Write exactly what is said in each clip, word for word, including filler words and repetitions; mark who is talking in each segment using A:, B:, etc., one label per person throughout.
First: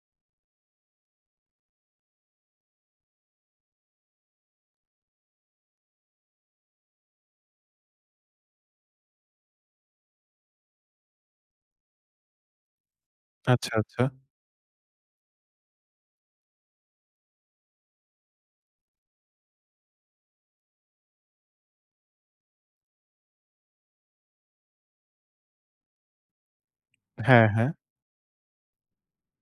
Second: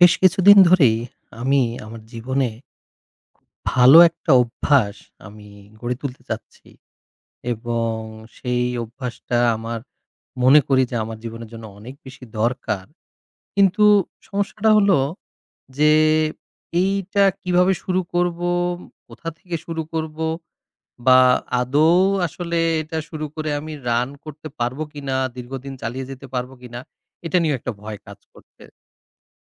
A: বেশ কিছুদিন ধরেই আমি আমার জীবনে ভালো একটা অভ্যাস আমি গড়ে তুলতে চাচ্ছি এবং সেই অভ্যাসটা আমার মনে করি যে আমার জীবনের জন্য অনেক বেশি দরকার।
B: আচ্ছা,
A: কিন্তু
B: আচ্ছা।
A: সমস্যাটা হলো যে এইটা কিভাবে শুরু করব, কোথা থেকে শুরু করব বা আদৌ আসলে এটা শুরু করে আমি রান করতে পারবো কিনা, দীর্ঘদিন চালিয়ে যেতে পারবো কিনা এটা
B: হ্যাঁ,
A: নিয়েও
B: হ্যাঁ।
A: একটা ভয় কাজ করছে।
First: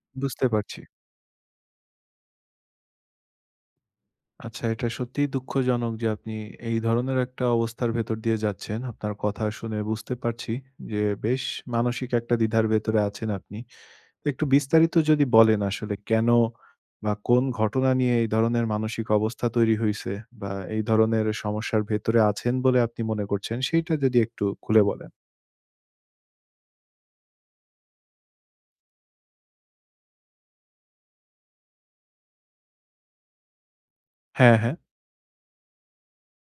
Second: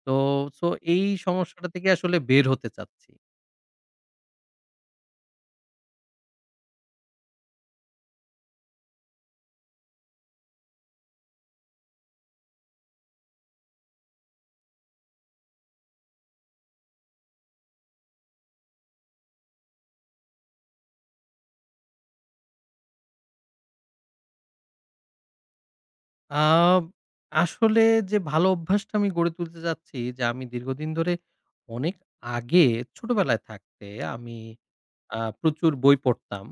A: তো
B: বুঝতে
A: সো
B: পারছি।
A: এই সমস্যাটা থেকে আসলে বের হতে চাচ্ছি।
B: আচ্ছা, এটা সত্যিই দুঃখজনক যে আপনি এই ধরনের একটা অবস্থার ভেতর দিয়ে যাচ্ছেন। আপনার কথা শুনে বুঝতে পারছি যে বেশ মানসিক একটা দ্বিধার ভেতরে আছেন আপনি। তো একটু বিস্তারিত যদি বলেন আসলে কেন বা কোন ঘটনা নিয়ে এই ধরনের মানসিক অবস্থা তৈরি হইছে বা এই ধরনের সমস্যার ভেতরে আছেন বলে আপনি মনে করছেন সেইটা যদি একটু খুলে বলেন।
A: আ আসলে যে ভালো অভ্যাসটা আমি গড়ে তুলতে চাচ্ছি, যে আমি দীর্ঘদিন ধরে অনেক আগে ছোটবেলায় থাকতে আমি
B: হ্যাঁ, হ্যাঁ।
A: আ প্রচুর বই পড়তাম।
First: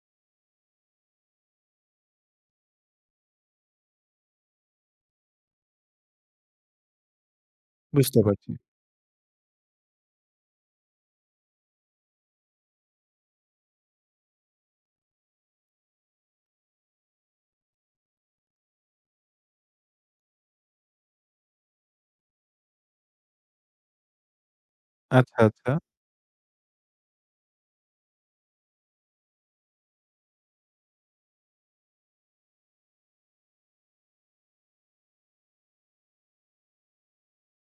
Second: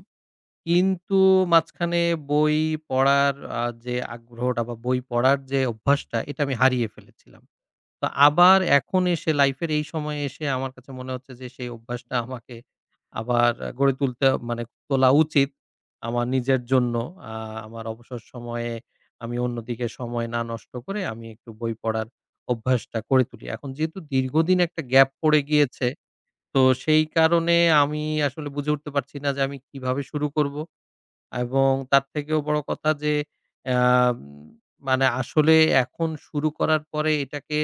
A: কিন্তু মাঝখানে বই পড়ার আ যে আগ্রহটা বা বই পড়ার যে অভ্যাসটা এটা আমি হারিয়ে ফেলেছিলাম। তো
B: বুঝতে পারছি।
A: আবার এখন এসে লাইফের এই সময়ে এসে আমার কাছে মনে হচ্ছে যে সেই অভ্যাসটা আমাকে আবার আ গড়ে তুলতে মানে তোলা উচিত। আমার নিজের জন্য আ আমার অবসর সময়ে আমি অন্যদিকে সময় না নষ্ট করে আমি একটু বই পড়ার অভ্যাসটা করে তুলি। এখন যেহেতু দীর্ঘদিন একটা গ্যাপ পড়ে
B: আচ্ছা, আচ্ছা।
A: গিয়েছে, তো সেই কারণে আমি আসলে বুঝে উঠতে পারছি না যে আমি কিভাবে শুরু করব? এবং তার থেকেও বড় কথা, যে আম মানে আসলে এখন শুরু করার পরে এটাকে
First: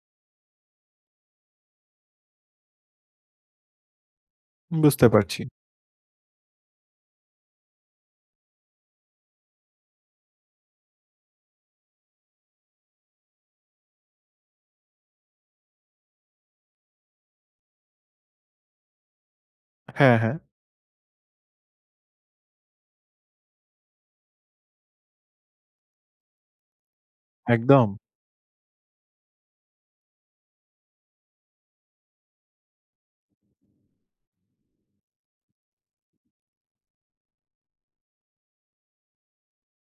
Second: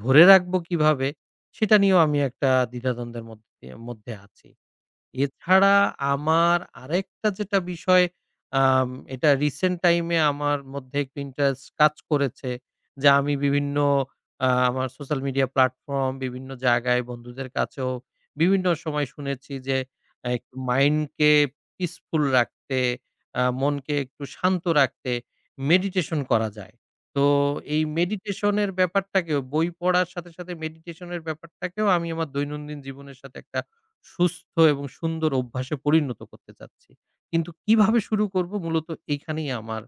A: ধরে রাখবো কিভাবে? সেটা নিয়েও আমি একটা দ্বিধাদ্বন্দ্বের মধ্যে মধ্যে আছি।
B: বুঝতে পারছি।
A: এছাড়া আমার আরেকটা যেটা বিষয়, আম এটা রিসেন্ট টাইম এ আমার মধ্যে একটু ইন্টারেস্ট কাজ করেছে, যে আমি বিভিন্ন, আ আমার সোশ্যাল মিডিয়া প্ল্যাটফর্ম, বিভিন্ন জায়গায় বন্ধুদের কাছেও বিভিন্ন সময় শুনেছি যে
B: হ্যাঁ,
A: আ
B: হ্যাঁ।
A: একটু মাইন্ডকে পিসফুল রাখতে, আ মনকে একটু শান্ত রাখতে মেডিটেশন করা যায়। তো এই
B: একদম।
A: মেডিটেশন এর ব্যাপারটাকেও বই পড়ার সাথে, সাথে মেডিটেশন এর ব্যাপারটাকেও আমি আমার দৈনন্দিন জীবনের সাথে একটা সুস্থ এবং সুন্দর অভ্যাসে পরিণত করতে চাচ্ছি। কিন্তু কিভাবে শুরু করব, মূলত এইখানেই আমার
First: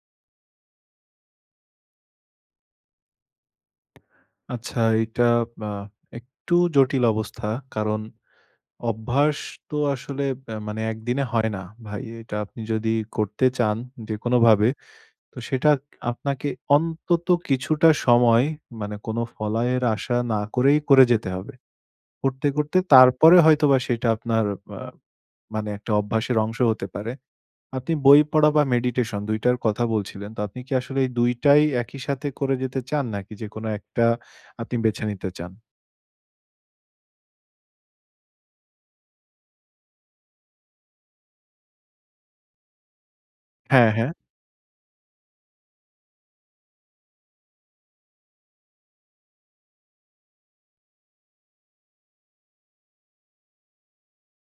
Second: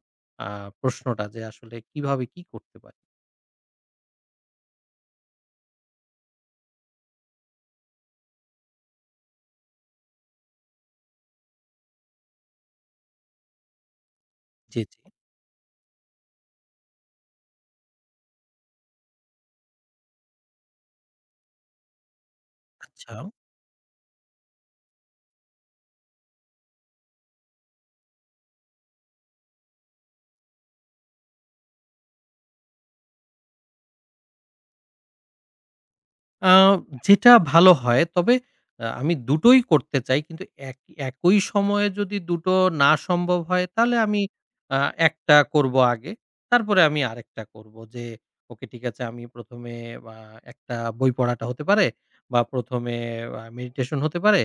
A: আ প্রশ্নটা, যে আসলে কিভাবে কি করতে পারি?
B: আচ্ছা, এটা আ একটু জটিল অবস্থা। কারণ অভ্যাস তো আসলে আ মানে একদিনে হয় না ভাই। এটা আপনি যদি করতে চান যেকোনোভাবে,
A: জি, জি।
B: তো সেটা আপনাকে অন্তত কিছুটা সময় মানে কোনো ফলায়ের আশা না করেই করে যেতে হবে। করতে, করতে
A: আচ্ছা।
B: তারপরে হয়তোবা সেটা আপনার আ মানে একটা অভ্যাসের অংশ হতে পারে। আপনি বই পড়া বা মেডিটেশন দুই টার কথা বলছিলেন। তো আপনি কি আসলে এই দুই টাই একই সাথে করে যেতে চান নাকি যেকোনো একটা আপনি বেছে নিতে চান?
A: আ যেটা ভালো হয়। তবে আ আমি দুটোই করতে চাই। কিন্তু এক একই সময়ে যদি দুটো না সম্ভব হয়,
B: হ্যাঁ,
A: তাহলে
B: হ্যাঁ,
A: আমি আ একটা করব আগে। তারপরে আমি আরেকটা করব। যে ওকে, ঠিক আছে, আমি ১ম এ আ একটা বই পড়াটা হতে পারে, বা ১ম এ আ মেডিটেশন হতে পারে।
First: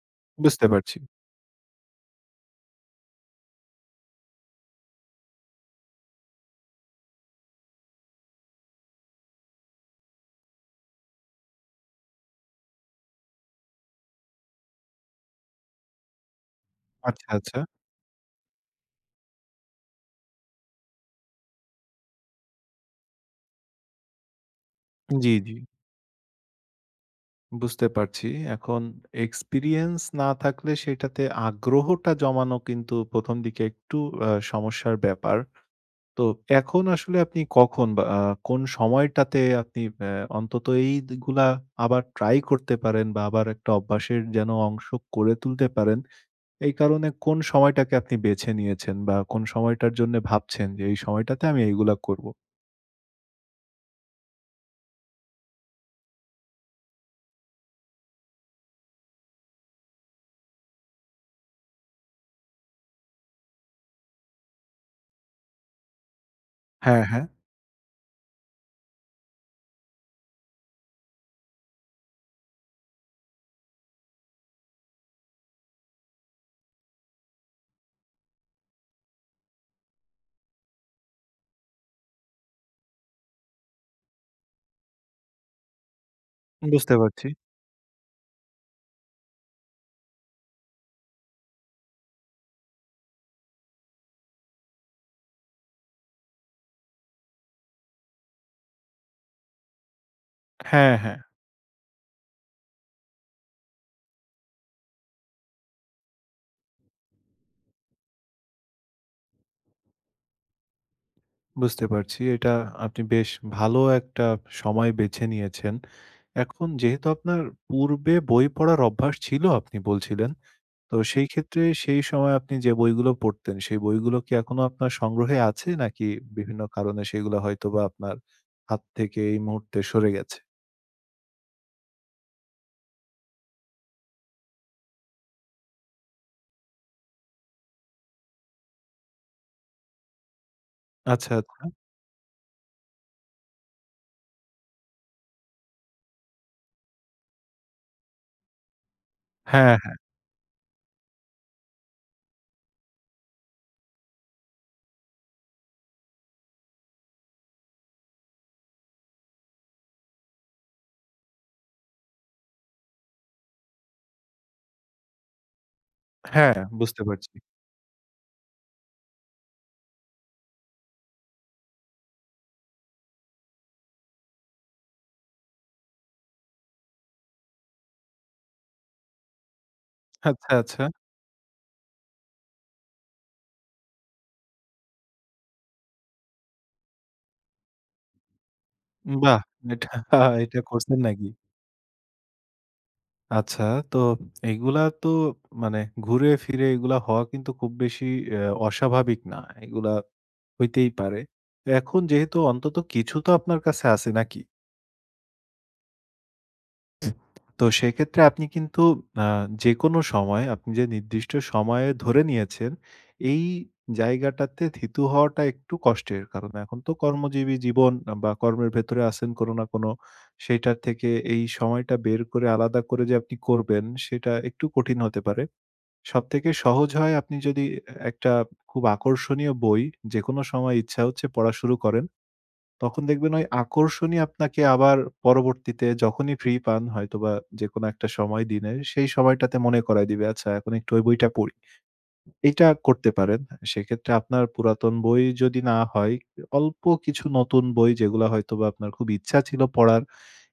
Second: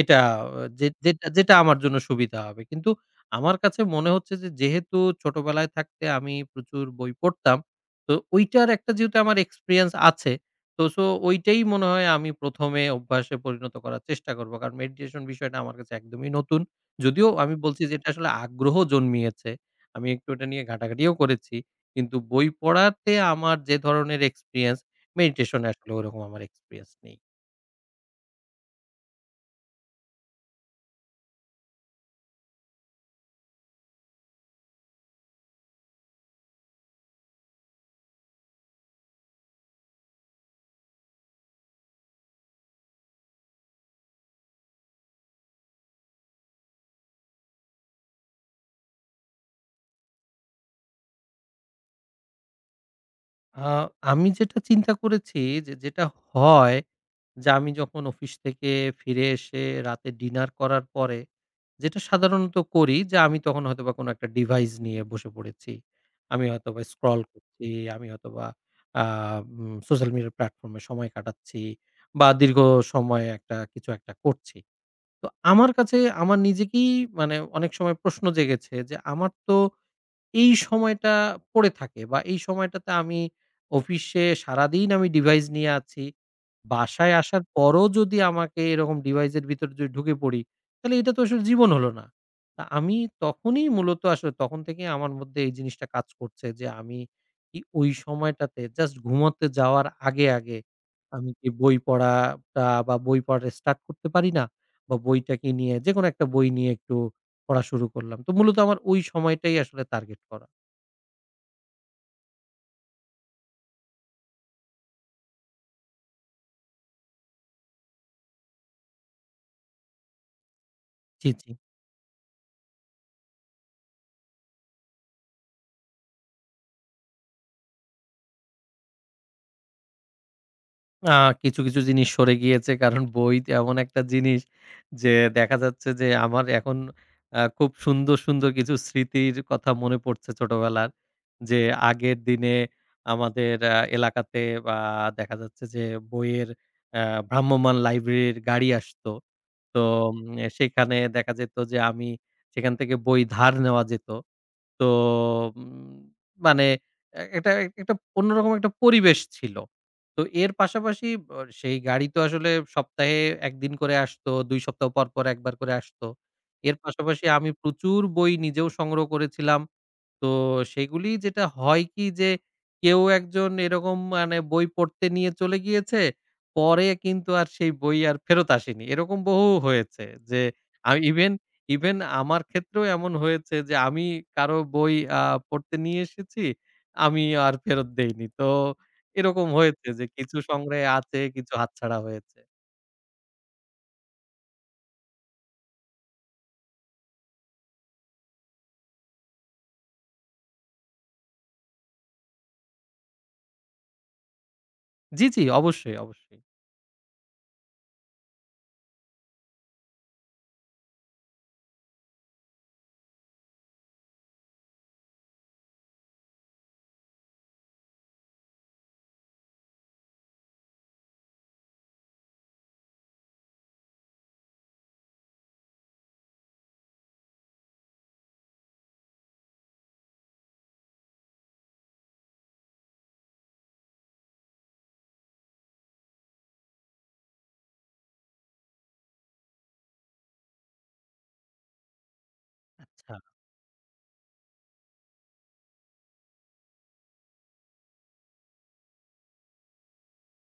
A: এটা আহ,
B: বুঝতে
A: যে
B: পারছি।
A: যেটা যেটা আমার জন্য সুবিধা হবে। কিন্তু আমার কাছে মনে হচ্ছে যে, যেহেতু ছোটবেলায় থাকতে আমি প্রচুর বই পড়তাম, তো ঐটার একটা যেহেতু আমার এক্সপেরিয়েন্স আছে, তো সো ওইটাই মনে হয় আমি ১ম এ অভ্যাসে পরিণত করার চেষ্টা করব। কারণ মেডিটেশন বিষয়টা আমার কাছে একদমই নতুন।
B: আচ্ছা,
A: যদিও আমি
B: আচ্ছা।
A: বলছি যে এটা আসলে আগ্রহ জন্মিয়েছে। আমি একটু এটা নিয়ে ঘাটাঘাটিও করেছি। কিন্তু বই পড়াতে আমার যে ধরনের এক্সপেরিয়েন্স,
B: জি, জি।
A: মেডিটেশন এ আসলে ওরকম আমার এক্সপেরিয়েন্স নেই।
B: বুঝতে পারছি। এখন এক্সপেরিয়েন্স না থাকলে সেটাতে আগ্রহটা জমানো কিন্তু ১ম দিকে একটু আ সমস্যার ব্যাপার। তো এখন আসলে আপনি কখন বা আ কোন সময়টাতে আপনি অ্যা অন্তত এইগুলা আবার ট্রাই করতে পারেন বা আবার একটা অভ্যাসের যেন অংশ করে তুলতে পারেন, এই কারণে কোন সময়টাকে আপনি বেছে নিয়েছেন বা কোন সময়টার জন্যে ভাবছেন যে এই সময়টাতে আমি এইগুলা করব?
A: আ আমি যেটা চিন্তা করেছি, যে যেটা হয়, যে আমি যখন অফিস থেকে ফিরে এসে রাতে ডিনার করার পরে, যেটা সাধারণত করি, যে আমি তখন হয়তোবা কোনো একটা ডিভাইস নিয়ে বসে পড়েছি। আমি হয়তোবা
B: হ্যাঁ,
A: স্ক্রল
B: হ্যাঁ,
A: করছি, আমি হয়তোবা uh um social media platform এ সময় কাটাচ্ছি, বা দীর্ঘ সময় একটা কিছু একটা করছি। তো আমার কাছে, আমার নিজেকেই মানে অনেক সময় প্রশ্ন জেগেছে, যে আমার তো এই সময়টা পড়ে থাকে, বা এই সময়টাতে আমি অফিসে সারাদিন আমি ডিভাইস নিয়ে আছি।
B: বুঝতে
A: বাসায়
B: পারছি।
A: আসার পরও যদি আমাকে এরকম ডিভাইসের ভিতরে যদি ঢুকে পড়ি, তাহলে এটা তো আসলে জীবন হলো না। তা আমি তখনই, মূলত আসলে তখন থেকেই আমার মধ্যে এই জিনিসটা কাজ করছে যে আমি কি ওই সময়টাতে জাস্ট ঘুমোতে যাওয়ার আগে, আগে
B: হ্যাঁ, হ্যাঁ,
A: আমি কি বই পড়াটা বা বই পড়াটা স্টার্ট করতে পারি না? বা বইটাকে নিয়ে, যেকোনো একটা বই নিয়ে একটু পড়া শুরু করলাম। তো মূলত আমার ওই সময়টাই আসলে টার্গেট করা।
B: বুঝতে পারছি। এটা আপনি বেশ ভালো একটা সময় বেছে নিয়েছেন। এখন যেহেতু আপনার পূর্বে বই পড়ার অভ্যাস ছিল আপনি বলছিলেন। তো সেই
A: জি, জি।
B: ক্ষেত্রে সেই সময় আপনি যে বইগুলো পড়তেন, সেই বইগুলো কি এখনো আপনার সংগ্রহে আছে? নাকি বিভিন্ন কারণে সেগুলো হয়তোবা আপনার হাত থেকে এই মুহূর্তে সরে গেছে?
A: আ কিছু, কিছু জিনিস সরে গিয়েছে, কারণ বই তো এমন একটা জিনিস, যে দেখা যাচ্ছে যে আমার এখন আ খুব সুন্দর, সুন্দর কিছু স্মৃতির কথা মনে পড়ছে ছোটবেলার।
B: আচ্ছা,
A: যে
B: আচ্ছা।
A: আগের দিনে আমাদের আ এলাকাতে, বা দেখা যাচ্ছে যে বইয়ের আ ভ্রাম্যমান লাইব্রেরির গাড়ি আসতো।
B: হ্যাঁ,
A: তো
B: হ্যাঁ,
A: উম সেখানে দেখা যেত যে আমি সেখান থেকে বই ধার নেওয়া যেত। তো উম মানে এ একটা একটা অন্যরকম একটা পরিবেশ ছিল। তো এর পাশাপাশি অ সেই গাড়ি তো আসলে সপ্তাহে এক দিন করে আসতো, দুই সপ্তাহ পর, পর এক বার করে আসতো।
B: হ্যাঁ,
A: এর
B: বুঝতে
A: পাশাপাশি
B: পারছি।
A: আমি প্রচুর বই নিজেও সংগ্রহ করেছিলাম। তো সেগুলি যেটা হয় কি, যে কেউ একজন এরকম মানে বই পড়তে নিয়ে চলে গিয়েছে। পরে কিন্তু আর সেই বই আর ফেরত আসেনি। এরকম বহু হয়েছে যে
B: আচ্ছা, আচ্ছা।
A: আ ইভেন, ইভেন আমার ক্ষেত্রেও এমন হয়েছে যে আমি কারো বই আ পড়তে নিয়ে এসেছি, আমি আর ফেরত দেইনি। তো
B: বাহ!
A: এরকম হয়েছে
B: এটা
A: যে কিছু
B: এটা
A: সংগ্রহে
B: করছেন
A: আছে,
B: নাকি?
A: কিছু হাতছাড়া হয়েছে।
B: আচ্ছা, তো এগুলা তো মানে ঘুরে ফিরে এগুলা হওয়া কিন্তু খুব বেশি অ্যা অস্বাভাবিক না। এগুলা হইতেই পারে। তো এখন যেহেতু অন্তত কিছু তো আপনার কাছে আছে নাকি?
A: জি, জি, অবশ্যই, অবশ্যই।
B: তো সেক্ষেত্রে আপনি কিন্তু আ যেকোনো সময় আপনি যে নির্দিষ্ট সময়ে ধরে নিয়েছেন, এই জায়গাটাতে থিতু হওয়াটা একটু কষ্টের। কারণ এখন তো কর্মজীবী জীবন বা কর্মের ভেতরে আছেন কোনো না কোনো, সেইটার থেকে এই সময়টা বের করে আলাদা করে যে আপনি করবেন, সেটা একটু কঠিন হতে পারে। সবথেকে সহজ হয় আপনি যদি একটা খুব আকর্ষণীয় বই যেকোনো সময় ইচ্ছা হচ্ছে পড়া শুরু করেন। তখন দেখবেন ওই আকর্ষণই আপনাকে আবার পরবর্তীতে যখনই ফ্রি পান হয়তোবা যেকোনো একটা সময় দিনে সেই সময়টাতে মনে করায় দিবে, "আচ্ছা এখন একটু ওই বইটা পড়ি।" এইটা করতে
A: আচ্ছা।
B: পারেন। সেক্ষেত্রে আপনার পুরাতন বই যদি না হয়, অল্প কিছু নতুন বই যেগুলা হয়তোবা আপনার খুব ইচ্ছা ছিল পড়ার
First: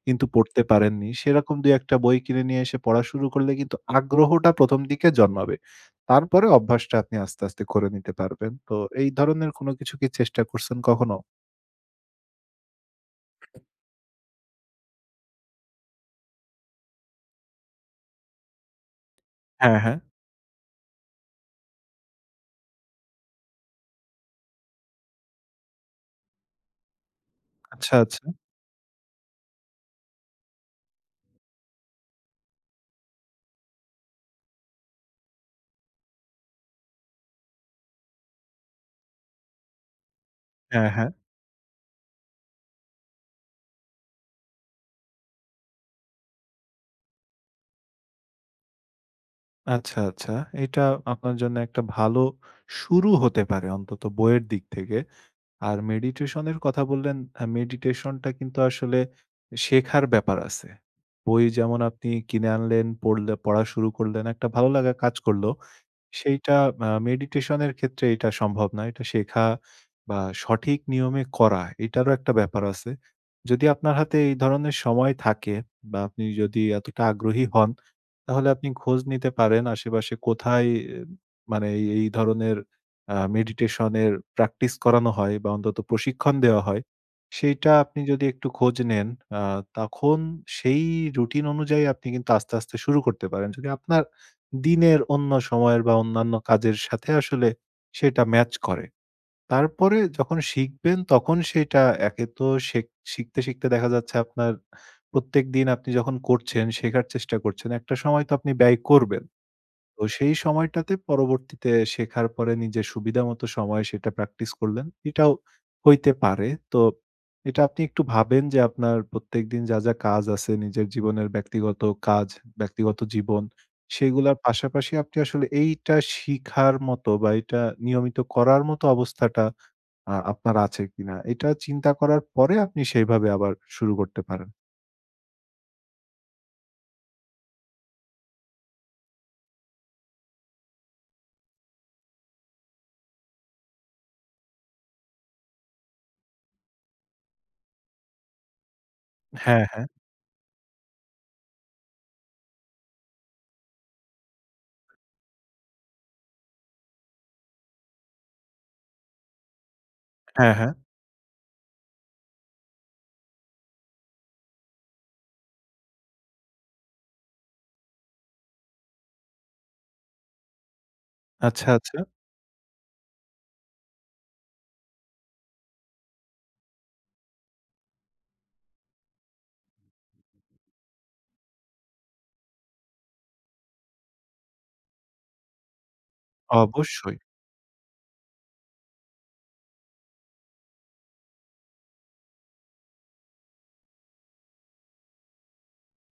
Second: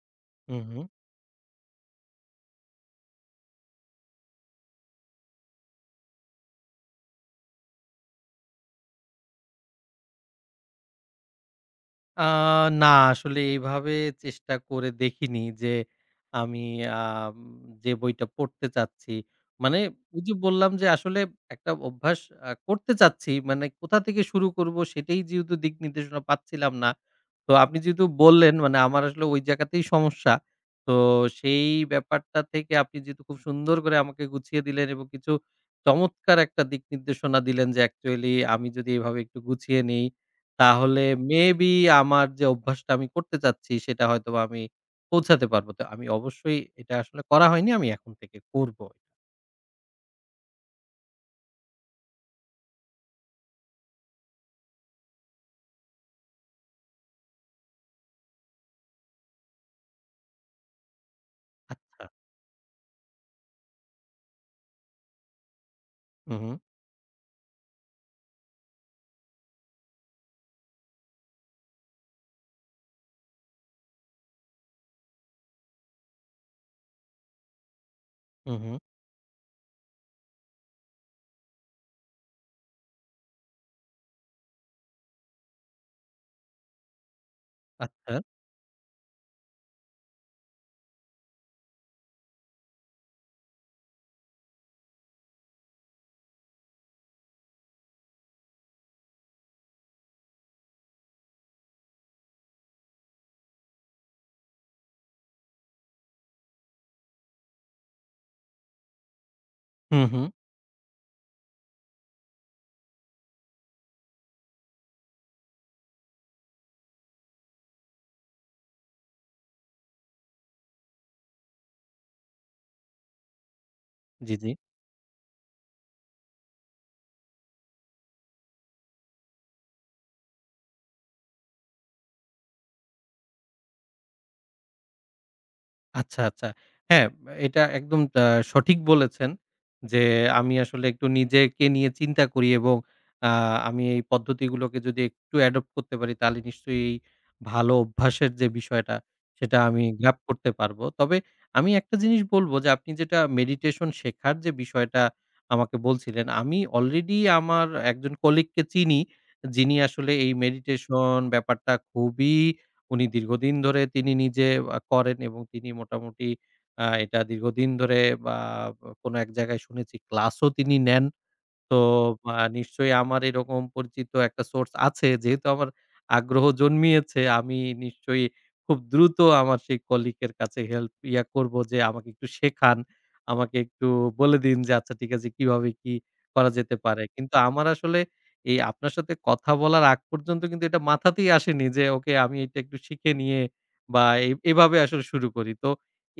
B: কিন্তু
A: হুম,
B: পড়তে
A: হুম।
B: পারেননি। সেরকম দুই এক টা বই কিনে নিয়ে এসে পড়া শুরু করলে কিন্তু আগ্রহটা ১ম দিকে জন্মাবে। তারপরে অভ্যাসটা আপনি আস্তে, আস্তে করে নিতে পারবেন। তো এই ধরনের কোনো কিছু কি চেষ্টা করছেন কখনো?
A: আ না, আসলে এইভাবে চেষ্টা করে দেখিনি, যে আমি আম যে বইটা পড়তে চাচ্ছি।
B: হ্যাঁ,
A: মানে
B: হ্যাঁ।
A: ওই যে বললাম, যে আসলে একটা অভ্যাস আ করতে চাচ্ছি। মানে কোথা থেকে শুরু করব, সেটাই যেহেতু দিক নির্দেশনা পাচ্ছিলাম না। তো আপনি
B: আচ্ছা,
A: যেহেতু
B: আচ্ছা।
A: বললেন, মানে আমার আসলে ওই জায়গাতেই সমস্যা। তো সেই ব্যাপারটা থেকে আপনি যেহেতু খুব সুন্দর করে আমাকে গুছিয়ে দিলেন এবং কিছু চমৎকার একটা দিক নির্দেশনা দিলেন, যে অ্যাকচুয়ালি আমি যদি এভাবে একটু গুছিয়ে নেই
B: হ্যাঁ,
A: তাহলে
B: হ্যাঁ।
A: মেবি আমার যে অভ্যাসটা আমি করতে চাচ্ছি সেটা হয়তোবা আমি পৌঁছাতে পারব। তো আমি অবশ্যই, এটা আসলে করা হয়নি। আমি এখন থেকে করব।
B: আচ্ছা, আচ্ছা। এটা আপনার জন্য একটা ভালো শুরু হতে পারে অন্তত বইয়ের দিক থেকে। আর মেডিটেশন এর কথা বললেন, আ মেডিটেশনটা কিন্তু আসলে শেখার ব্যাপার আছে। বই যেমন
A: আচ্ছা।
B: আপনি কিনে আনলেন, পড়লে পড়া শুরু করলেন, একটা ভালো লাগা কাজ করল।
A: হু, হু,
B: সেইটা আ মেডিটেশন এর ক্ষেত্রে এটা সম্ভব না। এটা শেখা বা সঠিক নিয়মে করা এটারও একটা ব্যাপার আছে। যদি আপনার হাতে এই ধরনের সময় থাকে বা আপনি যদি এতটা আগ্রহী হন, তাহলে
A: হু,
B: আপনি
A: হু।
B: খোঁজ নিতে পারেন আশেপাশে কোথায় এ মানে এই, এই ধরনের আ মেডিটেশন এর প্র্যাকটিস করানো হয় বা অন্তত প্রশিক্ষণ দেওয়া হয়। সেইটা আপনি
A: আচ্ছা।
B: যদি একটু খোঁজ নেন আ তখন সেই রুটিন অনুযায়ী আপনি কিন্তু আস্তে, আস্তে শুরু করতে পারেন। যদি আপনার দিনের অন্য সময়ের বা অন্যান্য কাজের সাথে আসলে সেটা ম্যাচ করে। তারপরে যখন শিখবেন তখন সেটা একে তো শেখ শিখতে, শিখতে দেখা যাচ্ছে আপনার প্রত্যেকদিন আপনি যখন করছেন, শেখার চেষ্টা করছেন, একটা সময় তো আপনি ব্যয় করবেন।
A: হু,
B: তো
A: হু।
B: সেই সময়টাতে পরবর্তীতে শেখার পরে নিজের সুবিধামতো সময়ে সেটা প্র্যাকটিস করলেন। এটাও হইতে পারে। তো এটা আপনি একটু ভাবেন যে আপনার প্রত্যেকদিন যা, যা কাজ আছে নিজের জীবনের ব্যক্তিগত কাজ, ব্যক্তিগত জীবন
A: জি,
B: সেগুলার
A: জি।
B: পাশাপাশি আপনি আসলে এইটা শিখার মতো বা এটা নিয়মিত করার মতো অবস্থাটা আ আপনার আছে কিনা? এটা চিন্তা করার পরে আপনি সেইভাবে আবার শুরু করতে পারেন।
A: আচ্ছা, আচ্ছা। হ্যাঁ, এটা একদম আ সঠিক বলেছেন, যে আমি আসলে একটু নিজেকে নিয়ে চিন্তা করি এবং আ আমি এই পদ্ধতিগুলোকে যদি একটু অ্যাডপ্ট করতে পারি, তাহলে নিশ্চয়ই এই ভালো অভ্যাসের যে বিষয়টা, সেটা
B: হ্যাঁ,
A: আমি
B: হ্যাঁ।
A: গ্র্যাব করতে পারবো। তবে আমি একটা জিনিস বলবো, যে আপনি যেটা মেডিটেশন শেখার যে বিষয়টা আমাকে বলছিলেন, আমি অলরেডি আমার একজন কলিগকে চিনি, যিনি আসলে এই
B: হ্যাঁ, হ্যাঁ।
A: মেডিটেশন ব্যাপারটা খুবই, উনি দীর্ঘদিন ধরে তিনি নিজে আ করেন এবং তিনি মোটামুটি আ এটা দীর্ঘদিন ধরে, বা কোনো এক জায়গায় শুনেছি ক্লাসও তিনি নেন।
B: আচ্ছা,
A: তো
B: আচ্ছা।
A: আ নিশ্চয়ই আমার এরকম পরিচিত একটা সোর্স আছে। যেহেতু আমার আগ্রহ জন্মিয়েছে, আমি নিশ্চয়ই খুব দ্রুত আমার সেই কলিগ এর কাছে হেল্প ইয়া করব, যে, "আমাকে একটু শেখান। আমাকে একটু বলে দিন যে আচ্ছা ঠিক আছে কিভাবে কি করা যেতে পারে?"
B: অবশ্যই।
A: কিন্তু আমার আসলে এই আপনার সাথে কথা বলার আগ পর্যন্ত কিন্তু এটা মাথাতেই আসেনি যে ওকে, আমি এটা একটু শিখে নিয়ে বা এ এভাবে আসলে শুরু করি। তো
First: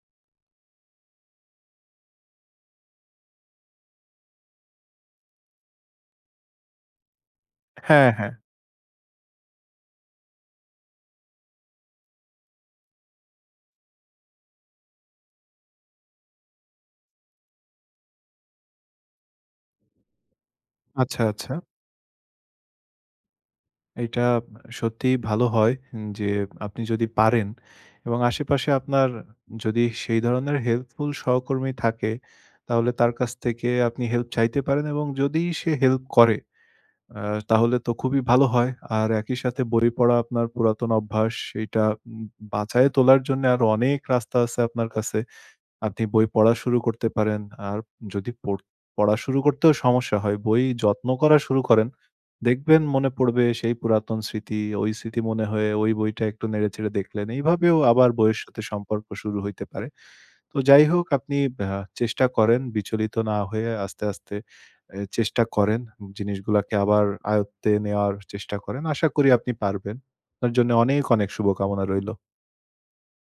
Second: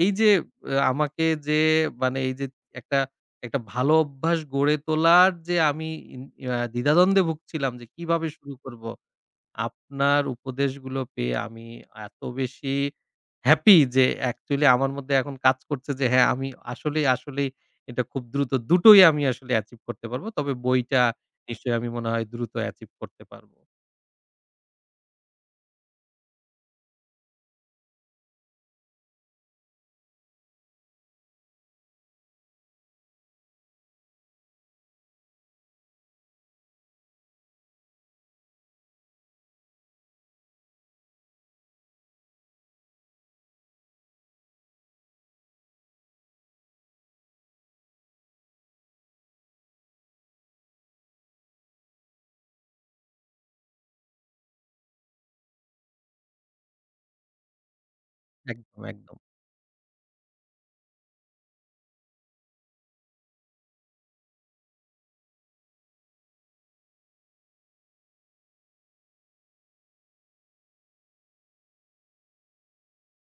A: এই যে, আ আমাকে যে, মানে এই যে, একটা একটা ভালো অভ্যাস গড়ে তোলার যে আমি ইন আ দ্বিধাদ্বন্দ্বে ভুগছিলাম যে
B: হ্যাঁ,
A: কিভাবে
B: হ্যাঁ।
A: শুরু করব। আপনার উপদেশগুলো পেয়ে আমি এত বেশি হ্যাপি, যে অ্যাকচুয়ালি আমার মধ্যে এখন কাজ করছে যে হ্যাঁ, আমি আসলেই, আসলেই এটা খুব দ্রুত দুটোই আমি আসলে অ্যাচিভ করতে পারব। তবে বইটা
B: আচ্ছা, আচ্ছা।
A: নিশ্চয়ই আমি মনে হয় দ্রুত অ্যাচিভ করতে পারব।
B: এটা সত্যিই ভালো হয় যে আপনি যদি পারেন এবং আশেপাশে আপনার যদি সেই ধরনের হেল্পফুল সহকর্মী থাকে, তাহলে তার কাছ থেকে আপনি হেল্প চাইতে পারেন এবং যদি সে হেল্প করে আ তাহলে তো খুবই ভালো হয়। আর একই সাথে বই পড়া আপনার পুরাতন অভ্যাস, সেইটা উম বাঁচায়ে তোলার জন্য আরো অনেক রাস্তা আছে আপনার কাছে। আপনি বই পড়া শুরু করতে পারেন। আর যদি পড় পড়া শুরু করতেও সমস্যা হয়, বই যত্ন করা শুরু করেন। দেখবেন মনে পড়বে সেই পুরাতন স্মৃতি, ওই স্মৃতি মনে হয়ে ওই বইটা একটু নেড়েচেড়ে দেখলেন। এইভাবেও আবার বইয়ের সাথে
A: একদম,
B: সম্পর্ক
A: একদম।
B: শুরু হইতে পারে। তো যাই হোক আপনি আ চেষ্টা করেন বিচলিত না হয়ে আস্তে, আস্তে এ চেষ্টা করেন। জিনিসগুলাকে আবার আয়ত্তে নেওয়ার চেষ্টা করেন। আশা করি আপনি পারবেন। আপনার জন্য অনেক, অনেক শুভকামনা রইল।